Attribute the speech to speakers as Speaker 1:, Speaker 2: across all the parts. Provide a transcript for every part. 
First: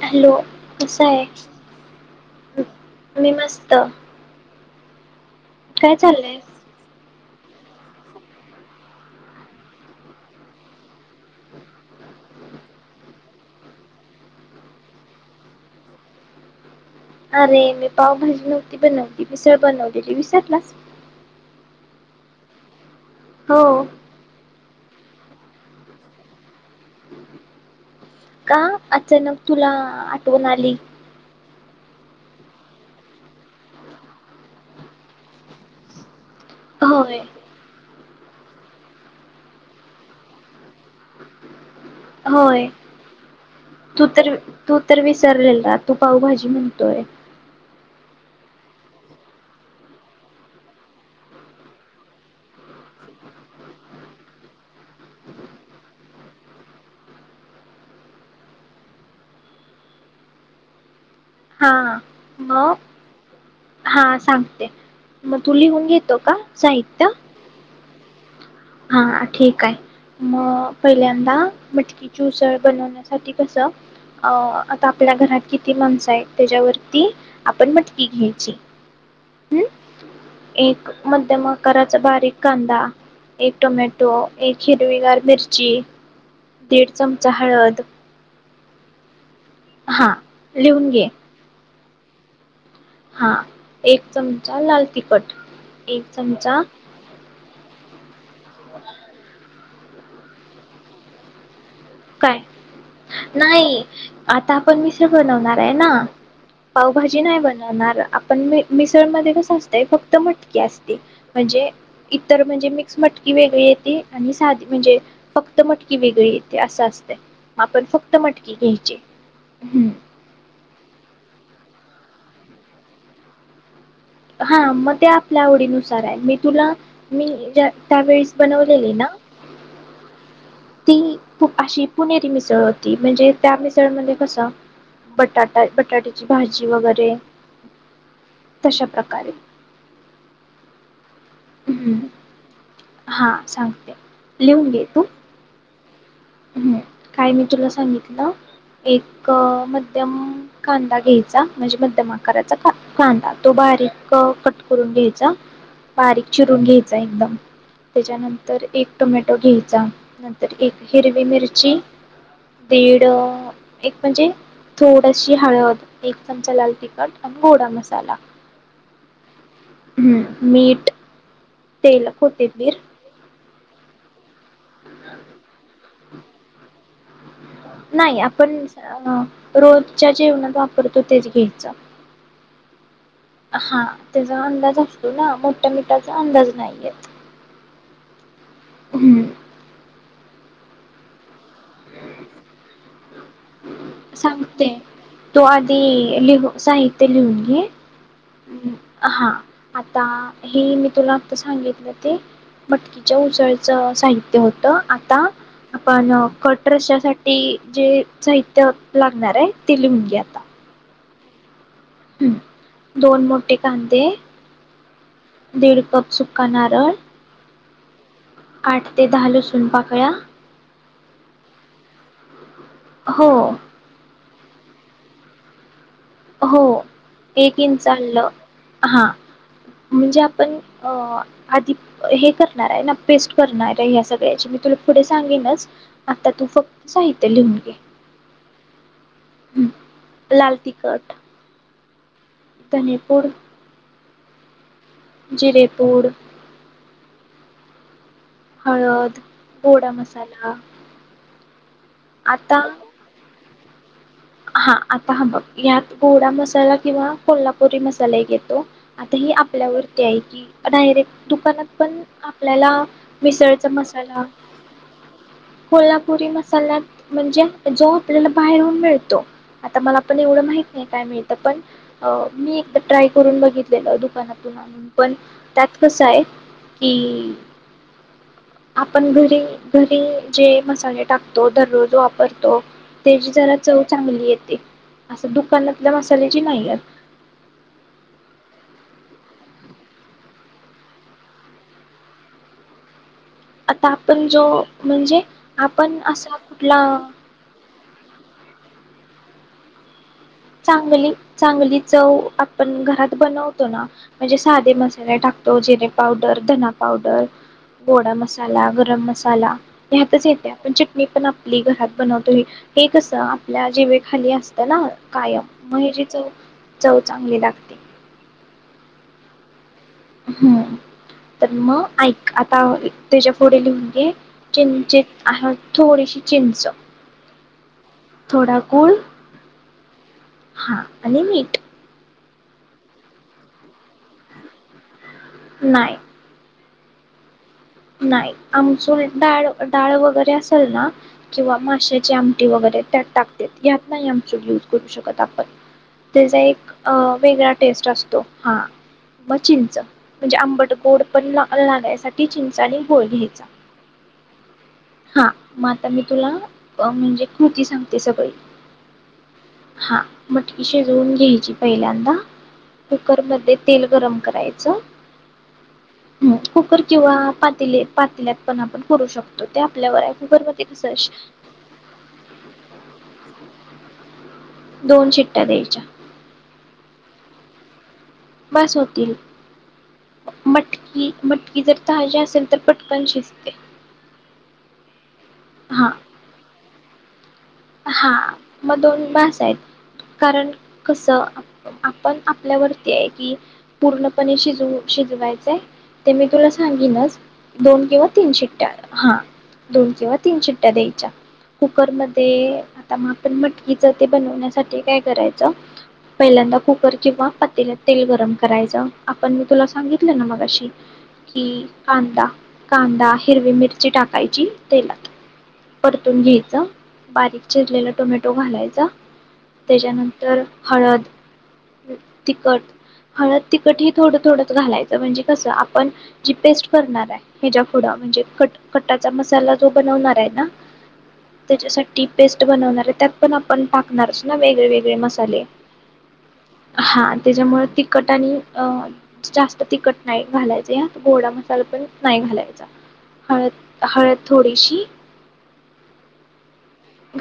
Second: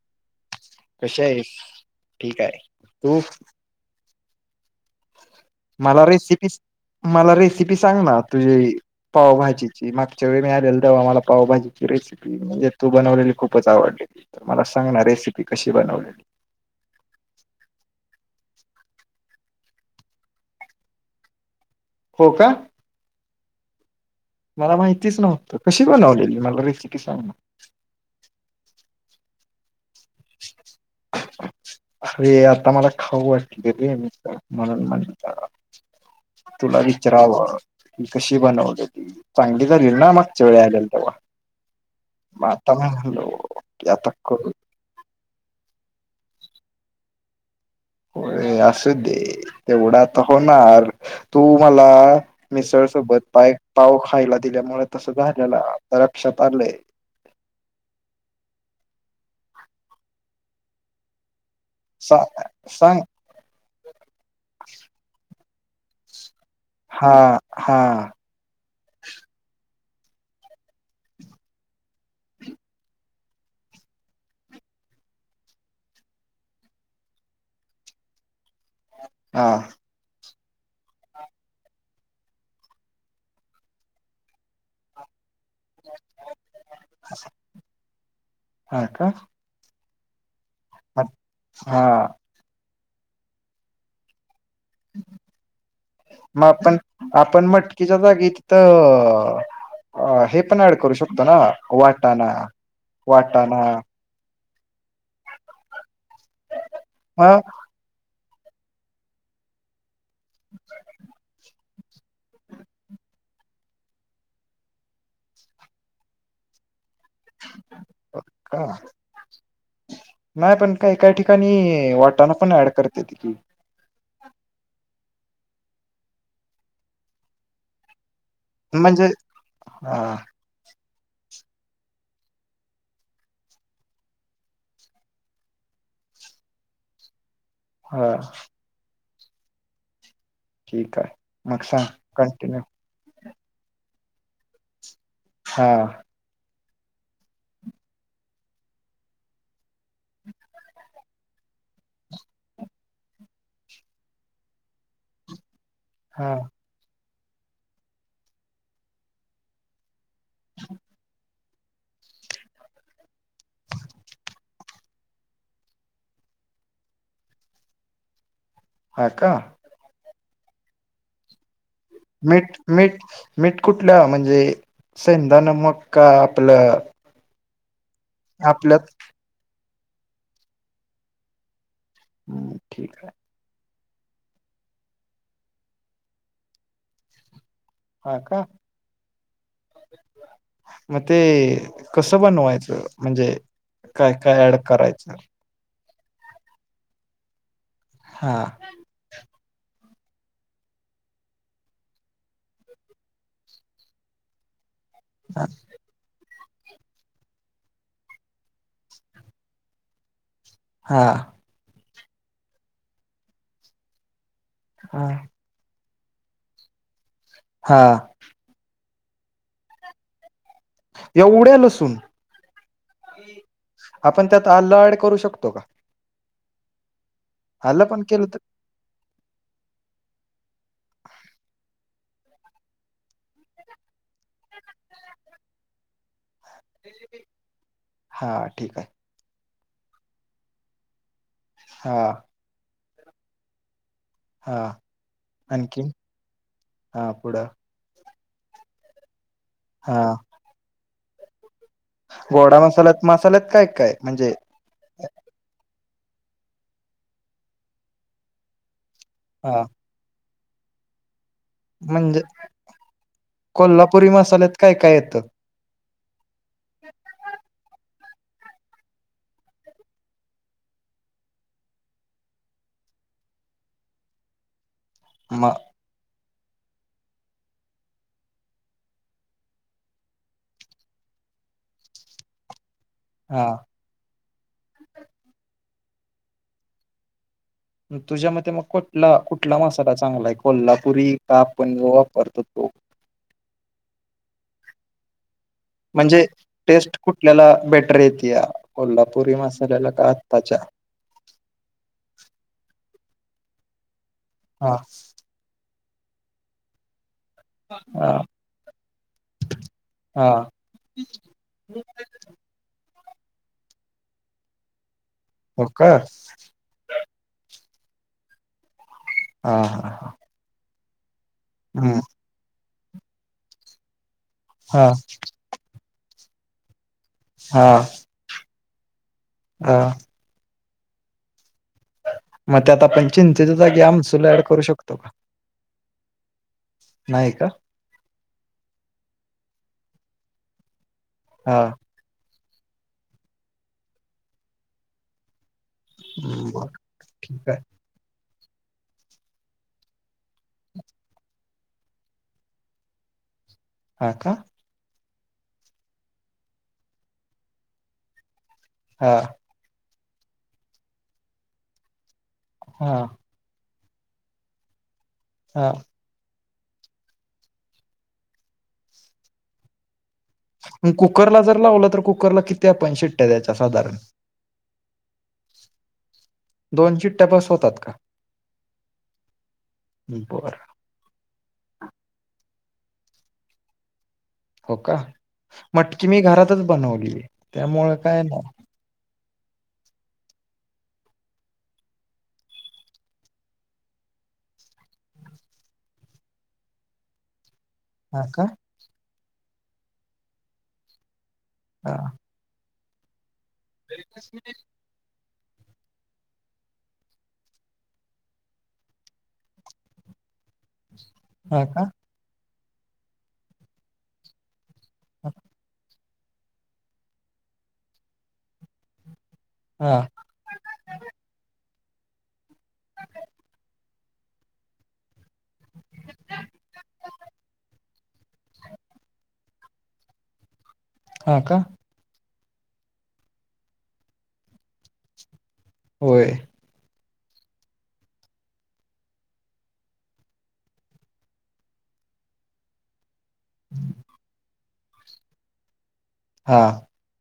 Speaker 1: Hello कसा
Speaker 2: कशी
Speaker 1: आहे
Speaker 2: आहेस? ठीक हाय. तु?
Speaker 1: मी मस्त काय
Speaker 2: मला
Speaker 1: चाललंय
Speaker 2: रेसिपी मला रेसिपी सांग ना तुझी पावभाजीची. मागच्या वेळी मी आलेल तेव्हा मला पावभाजीची रेसिपी म्हणजे तू बनवलेली खूपच आवडली, तर मला सांग ना रेसिपी कशी बनवलेली.
Speaker 1: अरे मी पावभाजी नव्हती बनवली मीसळ बनवलेली विसरलास?
Speaker 2: हो का
Speaker 1: हो.
Speaker 2: मला माहितीच नव्हतं. कशी बनवलेली मला रेसि किती सांग ना.
Speaker 1: का अचानक तुला आठवण आली.
Speaker 2: अरे आता मला खाऊ वाटली रे मिसळ म्हणून म्हटलं. तुला
Speaker 1: होय
Speaker 2: विचाराव. मी कशी बनवलेली? चांगली झालेली ना मागच्या वेळी आलेलो तेव्हा. मग
Speaker 1: होय
Speaker 2: आता म्हणलो की
Speaker 1: तू
Speaker 2: आता
Speaker 1: तर,
Speaker 2: करू
Speaker 1: तू तर वीस विसरलेला तू पाऊभाजी म्हणतोय.
Speaker 2: होेय असू दे तेवढ आता होणार. तू मला मिसळ सोबत पाय पाव खायला दिल्यामुळे तस झालेला आता लक्षात आलंय.
Speaker 1: हा
Speaker 2: सांग
Speaker 1: म
Speaker 2: सांग
Speaker 1: हा सांगते म तू लिहून घेतो का? साहित्य
Speaker 2: हा हा
Speaker 1: हा ठीक हाय. म पहिल्यांदा मटकीची उसळ बनवण्यासाठी कस अं आता आपल्या घरात किती माणसं आहेत त्याच्यावरती आपण मटकी घ्यायची.
Speaker 2: हा.
Speaker 1: हम्म एक मध्यम आकाराचा बारीक कांदा एक टोमॅटो, एक हिरवीगार मिरच ची दीड चमचा हळद
Speaker 2: हा, का?
Speaker 1: हा लिहून घे
Speaker 2: हा
Speaker 1: हा एक चम लाल तिखट एक चमचा
Speaker 2: तिच्या जागीत त आ हे पण ऍड करू शकतो ना? वाटाणा
Speaker 1: काय
Speaker 2: वाटाणा
Speaker 1: नाही आता आपण मिश्र बनवणार आहे ना? पावभाजी
Speaker 2: ह
Speaker 1: नाय बनवणार आप पण म मिसळमध्ये कस असत फक क्त मटकी असते म्हणजे इतर म्हणजे मिक्स मटकी वेगळी येती आणि साधी म्हणजे फक्त मटकी वेगळी ये की अस हम्म
Speaker 2: नाही पण काय काय ठिकाणी ते वाटाण पण ऍड करतेेत की
Speaker 1: हा मग ते आपल्या आवडीनुसार हाय मी तुला मी ज्या त्यावेळी
Speaker 2: म्हणजे? हा
Speaker 1: ती खु अशी पुणेरी मिसळ होती म्हणजे त्या मिसळमध्ये कस बटाटा बटाट्याची भाजी वगैरे
Speaker 2: हा
Speaker 1: कारे
Speaker 2: ठीक हाय मग सांग कंटिन्यू
Speaker 1: हा सांगते लिहून घे तू
Speaker 2: हा
Speaker 1: हम् काय मी तुला सांगितलं एक मध्यम कांदा घ्यायचा म्हणजे मध्यम आकाराचा कांदा तो बारीक कट करून घ्यायचा बारीक
Speaker 2: हा
Speaker 1: चिरून घ्यायचाय म त्याच्यानंतर एक टोमॅटो घ्यायचा नंतर एक हिरवी मिरची दीड अं एक म्हणजे थोडशी हळद एक चमचा लाल तिखट आणि गोडा मसाला
Speaker 2: हा का
Speaker 1: हूं मीट तेल कोथिंबीर
Speaker 2: मिट कुठलं म्हणजे? सेंधा नमक का आपल
Speaker 1: नाई आपण सअं रोजच्या जेवणात वापरतो तेच घ्यायचं
Speaker 2: हम्म ठीक आहे.
Speaker 1: हां त्याचा अंदाज असतो ना मोठ्या मिठाचा अंदाज नाही येत
Speaker 2: हा का?
Speaker 1: हम्म
Speaker 2: [unintelligible] मग ते कसं बनवायचं म्हणजे? काय काय ऍड
Speaker 1: सांगते,
Speaker 2: करायचं
Speaker 1: तो आधी लिहू साहित्य लिहून घे.
Speaker 2: हा
Speaker 1: हं हा आता हे मी तुला आता सांगितलं ते मटकीच्या उसळाचं साहित्य होत [unintelligible] आता
Speaker 2: हा
Speaker 1: आपण कट रशासाठी जे साहित्य लागणार आहे ते लिहून घे आता?
Speaker 2: हा
Speaker 1: [inaudible] हम्म दोन मोठे कांदे
Speaker 2: हा
Speaker 1: [inaudible] दीड कप सुका नारळ
Speaker 2: हा
Speaker 1: आठ ते दहा लसूण पाकळ्या
Speaker 2: एवढ्या! लसूण
Speaker 1: हो
Speaker 2: ही हाफ आपण त्यात आल्ं ॲड करू शकतो का?
Speaker 1: हो [inaudible] एक इंच
Speaker 2: पण केलं
Speaker 1: आलं
Speaker 2: तर
Speaker 1: हा म्हणजे आपण अ आधी हे करणार आहे ना? पेस्ट करणार आहे या सगळ्यांची मी तुला पुढे सांगेनच? आता तू फक्त साहित्य लिहून घे.
Speaker 2: हा ठीक आहे
Speaker 1: हम्म लाल ती साठ
Speaker 2: हा
Speaker 1: धणेपूड
Speaker 2: हा
Speaker 1: जिरे
Speaker 2: आणखी
Speaker 1: पूड [inaudible]
Speaker 2: हा पुढ?
Speaker 1: हळद गोडा मसाला आता
Speaker 2: गोडा मसालात मसाल्यात काय? काय म्हणजे
Speaker 1: हा [inaudible] आता हं बघ हयात गोडा मसाला किंवा कोल्हापुरी मसाला एक येतो. आता हे
Speaker 2: हा
Speaker 1: आपल्यावरती आहे की नाहीरे. दुकानात पण
Speaker 2: म्हणजे
Speaker 1: आपल्याला मिसळचा
Speaker 2: कोल्हापुरी
Speaker 1: मसाला
Speaker 2: मसाल्यात काय काय येतं
Speaker 1: कोल्हा पूरी म चलात म्हणजे जो आपल्याला बाहेरून मिळतो. आता मला पण एवढं माहित नाही. काय मिळतं? पण मी एकदा ट्राय करून बघितलेलं दुकानातून आणुन पण
Speaker 2: मग
Speaker 1: त्यात कसाय कि आपण घरी घरी जे मसाले टाकतो दररोज वापरतो तेची
Speaker 2: हा
Speaker 1: जरा चव येते अस दुकानातल्या मसाल्याची नाही येत.
Speaker 2: तुझ्या मते मग कुठला कुठला मसाला चांगला आहे? कोल्हापुरी का आपण जो वापरतो तो?
Speaker 1: आता आपण जो म्हणजे आपण
Speaker 2: म्हणजे
Speaker 1: असा
Speaker 2: टेस्ट
Speaker 1: कुठला
Speaker 2: कुठल्याला बेटर येतीया? कोल्हापुरी मसाल्याला का आत्ताच्या
Speaker 1: चांगली चांगली चव आपण घरात बनवतो ना म्हणजे साधे
Speaker 2: हा
Speaker 1: मसाले टाकतो जेने पावडर, धना पावडर
Speaker 2: हा
Speaker 1: गोडा मसाला, गरम मसाला ह्यातच
Speaker 2: हा
Speaker 1: येत्या. आपण चटणी पण आपली घरात बनवतो हे ते कसं आपल्या जीवेखाली असतं ना. कायम
Speaker 2: हो
Speaker 1: म
Speaker 2: का
Speaker 1: हिची चव-चव चांगली लागते.
Speaker 2: हा हा हा
Speaker 1: हम्म हाय तर मग
Speaker 2: हम्म
Speaker 1: ऐक आता त्याच्या पुढे लिहून घे.
Speaker 2: हा
Speaker 1: किंचित आ हा थोडीशी चिंच
Speaker 2: हा.
Speaker 1: थोडा गुळ
Speaker 2: हा
Speaker 1: हा आणि मीठ.
Speaker 2: मग त्यात आपण चिंचेच्या जागी आमसुल ऍड करू शकतो का?
Speaker 1: नाही.
Speaker 2: नाही का?
Speaker 1: नाई आमसूल डाळ-डाळ वगैरे असेल ना किंवा
Speaker 2: हा
Speaker 1: माशाची आम ते वैगरे त्यात टाकतेत यात नाही आमचूर युज करू शकत आपण त्याजा
Speaker 2: बर
Speaker 1: एक अअ
Speaker 2: ठीक
Speaker 1: वेगळा
Speaker 2: आहे
Speaker 1: टेस्ट असतो हा मग चिंच म्हणजे आंबट, गोड पण ला लागायसाठी चिंच चालेल [unintelligible] इचा
Speaker 2: हा का?
Speaker 1: हा म आता मी तुला अ म्हणजे कृती सांगते सगळी
Speaker 2: हा
Speaker 1: हा मटकी शिजवून घ्यायची पहिल्यांदा
Speaker 2: हा
Speaker 1: कुकरमध्ये तेल गरम करायच
Speaker 2: हा
Speaker 1: हं कुकरचि वाफ पातले पातिल्यात पण आपण करू शकतो ते आपल्यावर हाय
Speaker 2: म कुकरला जर लावला तर कुकरला किती आपण शिट्ट्या द्यायच्या अस साधारण [inaudible]
Speaker 1: दोन शिट्ट्या द्यायच्या
Speaker 2: दोन शिट्ट्या बस होतात का
Speaker 1: बस होतील
Speaker 2: बर
Speaker 1: मटकी मटकी जर ताजी असेल तर पट पन शिजते
Speaker 2: हो का? मटकी मी घरातच बनवली. ह
Speaker 1: हा मग दोन बास? [unintelligible] कारण कस? आपण आपल्यावरती आहे कि पूर्णपणे शिजवू शिजवायचंय ते मी तुला सांगीनच? दोन किंवा
Speaker 2: हा
Speaker 1: तीन
Speaker 2: का
Speaker 1: शिट्ट्या हा दोन किंवा तीन शिट्ट्या द्यायच्या
Speaker 2: हा
Speaker 1: कुकरम [unintelligible] हे आता [unintelligible] पण मटकीच ते बनवण्यासाठी काय करायचं त पहिल्यांदा कुकर किंवा पातेल्यात तेल गरम करायच आपण मी तुला सांगितल ना मघाशी? की
Speaker 2: हा का
Speaker 1: कांदा कांदा हिरवी मिरची टाकायची तेलात
Speaker 2: आत
Speaker 1: पडतून घ्यायच. बारीक चिरलेला टोमॅटो घालायचा.
Speaker 2: हा
Speaker 1: त्याज्यानंतर हळद तिखट हळद तिखट हे थोड थोडच घालायच म्हणजे कस? आपण जी पेस्ट करणार आहे ह्याच्या पुुढ म्हणजे कट कटाचा मसाला जो बनवणार आहे ना?
Speaker 2: हा का
Speaker 1: त्याच्यासाठी पेस्ट जे बनवणार आहे त्यात पण आपण टाकणारच ना वेगळे वेगळे मसाले
Speaker 2: होय
Speaker 1: हा त्याच्यामुळ तिखट आणि अ जास्त तिखट नाही घालायचं यात गोडा मसाला पण नाही घालायचा हळद हळद थोडीशी
Speaker 2: हा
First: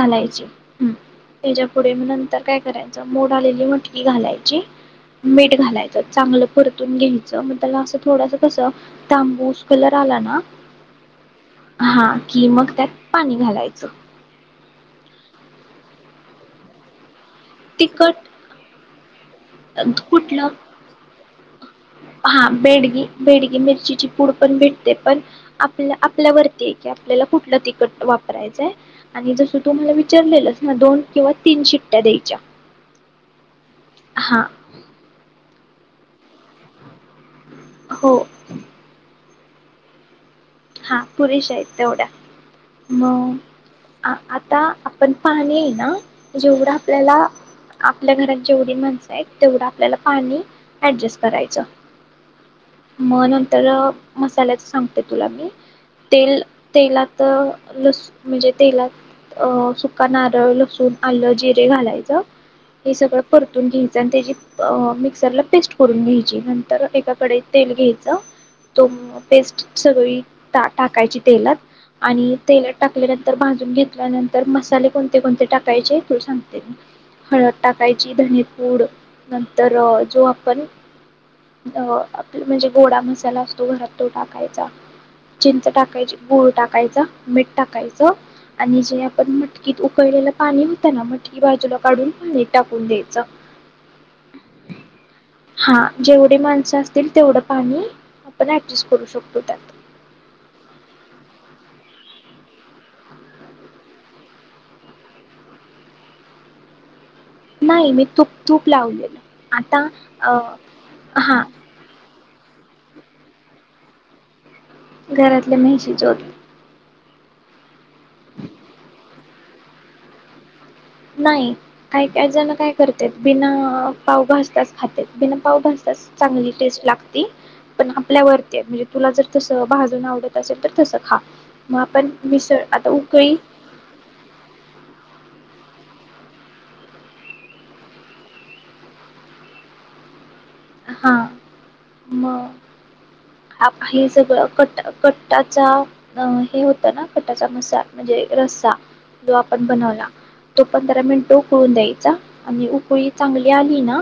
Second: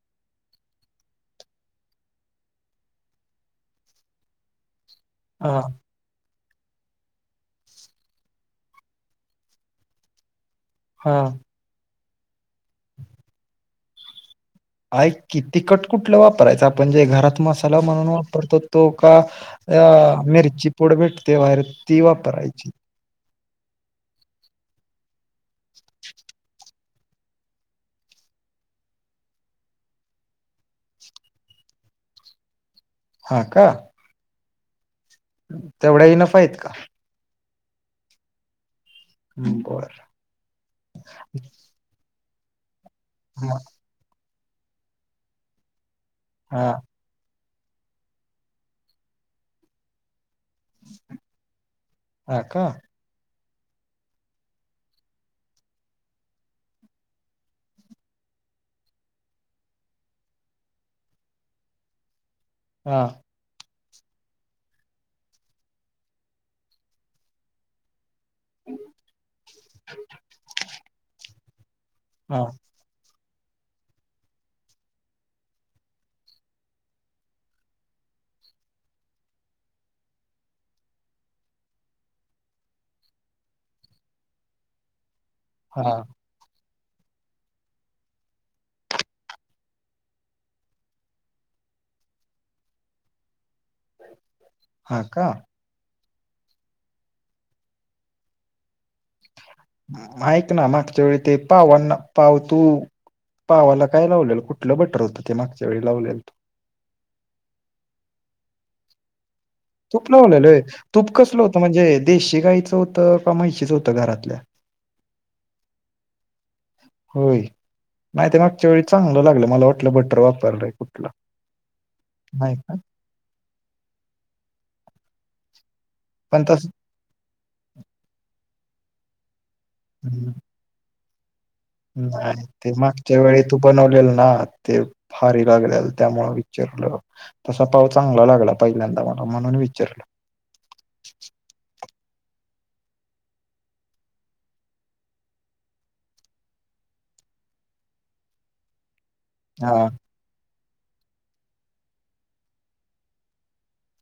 Speaker 1: घालायची त्याच्यापुढे मग नंतर काय करायच मोड आलेली मटकी घालायची मीठ
Speaker 2: हा
Speaker 1: घालायचं चांगलं परतून घ्यायचं मग त्याला असं थोडस कस तांबूस कलर आला ना
Speaker 2: हा
Speaker 1: हा की मग त्यात पाणी घालायचं
Speaker 2: ऐक की तिखट कुठलं वापरायचं आपण जे घरात मसाला म्हणून
Speaker 1: तिखट
Speaker 2: वापरतो तो का अ
Speaker 1: कुठलं
Speaker 2: मिरची पुड भेटते बाहेर ती
Speaker 1: हा
Speaker 2: वापरायची
Speaker 1: बेडगी बेडगी मिरचीची पूड पण भेटते पण आपल्या आपल्यावरती की आपल्याला कुठलं तिखट वापरायचंय आणि जसं तु मला विचारलेलस ना दोन किंवा तीन शिट्ट्या द्यायच्या
Speaker 2: हा का
Speaker 1: आ
Speaker 2: तेवढ्या इनफ हायत का?
Speaker 1: हो
Speaker 2: हं बर
Speaker 1: हा पुरेश आहेत तेवढ्या म
Speaker 2: हा
Speaker 1: आ आ ता आपण पाणी ना
Speaker 2: हा
Speaker 1: जेवढं आपल्याला आपल्या घरात जेवढी माणसं आहेत तेवढं आपल्याला पाणी ऍडजस्ट करायच
Speaker 2: हा का
Speaker 1: म्हणून तर मसाल्याच सांगते तुला मी तेल तेलात लस म्हणजे तेलात अ सुका नारळ, लसूण, आल्ल, जिरे घालायचं हे
Speaker 2: हा
Speaker 1: सगळं परतून घे त्याची मिक्सरला पेस्ट करून घ्यायची नंतर एका कढईत तेल घ्यायचं तो पेस्ट सगळी ता टाकायची तेलात आणि
Speaker 2: हा
Speaker 1: तेलात टाकलेल्या तर भाजून घेतल्यानंतर मसाले कोणते कोणते टाकायचे तूल सांगते हळद टाकायची, धनीपूड नंतर जो आपण अ आप म्हणजे गोडा मसाला असतो घरात तो टाकायचा चिंच
Speaker 2: हा
Speaker 1: टाकायची गूळ टा कायच मीठ टाकायचं आणि जे आपण मटकीत उकळलेलं पाणी होतं ना, मटकी बाजूला काढून पाणी टाकून द्यायचं
Speaker 2: हा का
Speaker 1: हा जेवढे माणसं असतील तेवढं पाणी आपण [unintelligible] शकतो त्यात
Speaker 2: ऐक ना मागच्या वेळी ते पावांना पाव तू पावाला काय लावलेल कुठलं बटर होतं ते मागच्या वेळी लावलेल.
Speaker 1: नाही मी तुप तूप लावलेलं आता
Speaker 2: तूप
Speaker 1: अ
Speaker 2: लावलेल व्हय तूप
Speaker 1: हा
Speaker 2: कसलं होतं म्हणजे देशी गाईचं होतं का म्हशीचं होतं घरातल्या?
Speaker 1: घरातल्या म्हैंशीच होत.
Speaker 2: होय नाहीत मागच्या वेळी चांगलं लागलं मला वाटलं बटर वापरलंय. कुठलं
Speaker 1: नाही काय काय जण
Speaker 2: नाही
Speaker 1: काय
Speaker 2: का
Speaker 1: करत्यात बिना पाव भाजत्यात खात्यात बिना पाव भाजता
Speaker 2: पण
Speaker 1: चांगली
Speaker 2: तस
Speaker 1: टेस्ट लागती पण आपल्यावर म्हणजे तुला जर तसं भाजून आवडत असेल तर तसं खा. मग आपण
Speaker 2: नाही
Speaker 1: मिसळ
Speaker 2: ते
Speaker 1: आता
Speaker 2: मागच्या
Speaker 1: उकळी
Speaker 2: वेळी तू बनवलेल ना ते फार [unintelligible] त्यामुळ विचारलं तसा पाव चांगला लागला पहिल्यांदा मला म्हणून विचारलं.
Speaker 1: हा मग हे सगळं कट कट्टाचा अ हे होतं ना कट्टाचा मसा म्हणजे रस्सा तो आपण
Speaker 2: हा
Speaker 1: बनवला. तो पंधरा मिनिट उकळून द्यायचा आणि उकळी चांगली आली ना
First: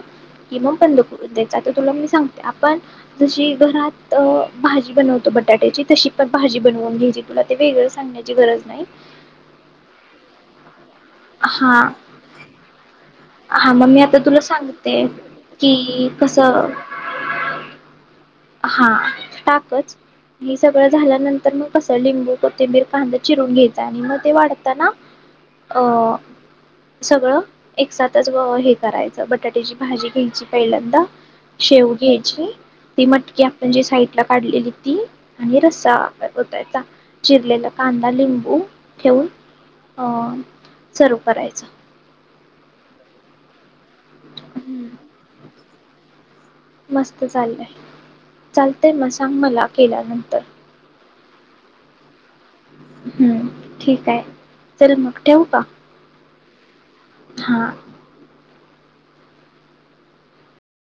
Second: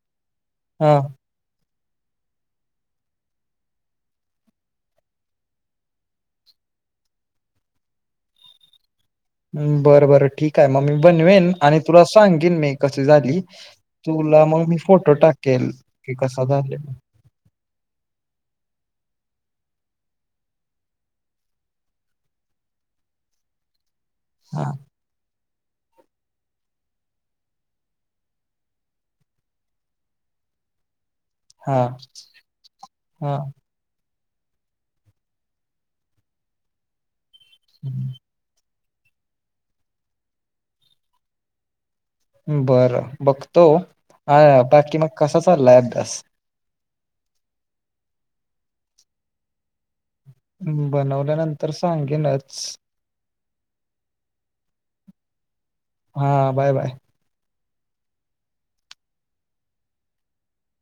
Speaker 1: की मग
Speaker 2: हा
Speaker 1: बंद कर. आता तुला मी सांगते आपण जशी घरात भाजी बनवतो बटाट्याची तशी पण भाजी बनवून घ्यायची तुला ते वेगळ सांगण्याची गरज नाही.
Speaker 2: बरं बरं ठीक आहे मग मी बनवेन आणि
Speaker 1: हा
Speaker 2: तुला सांगेन मी कशी झाली
Speaker 1: हा मग मी आता तुला
Speaker 2: मग मी
Speaker 1: सांगते
Speaker 2: फोटो टाकेल
Speaker 1: कि
Speaker 2: की
Speaker 1: कस
Speaker 2: कसा झालेला
Speaker 1: हा टाकच. हे सगळं झाल्यानंतर मग कस लिंबू, कोथिंबीर, कांदा चिरून घ्यायचा आणि मग ते
Speaker 2: हा
Speaker 1: वाढताना अ सगळं एकसाथच हे करायचं बटाट्याची भाजी घ्यायची पहिल्यांदा
Speaker 2: हा
Speaker 1: शेव घ्यायची ती
Speaker 2: हा
Speaker 1: मटककी आपण जे साई - - साईटला काढलेली ती आणि रसा त्यात ओतायचा. चिरलेल कांदा लिंबू ठेऊन अ सर्व करायचं.
Speaker 2: बरं बघतो हा बाकी
Speaker 1: हम्म
Speaker 2: मग कसा चाललाय अभ्यास
Speaker 1: मस्त चाललंय चालत म सांग मला केला न - -
Speaker 2: बनवल्यानंतर सांगे न - -
Speaker 1: हूं ठीक हाय चल मग ठेवू का?
Speaker 2: हा बाय बाय
Speaker 1: हा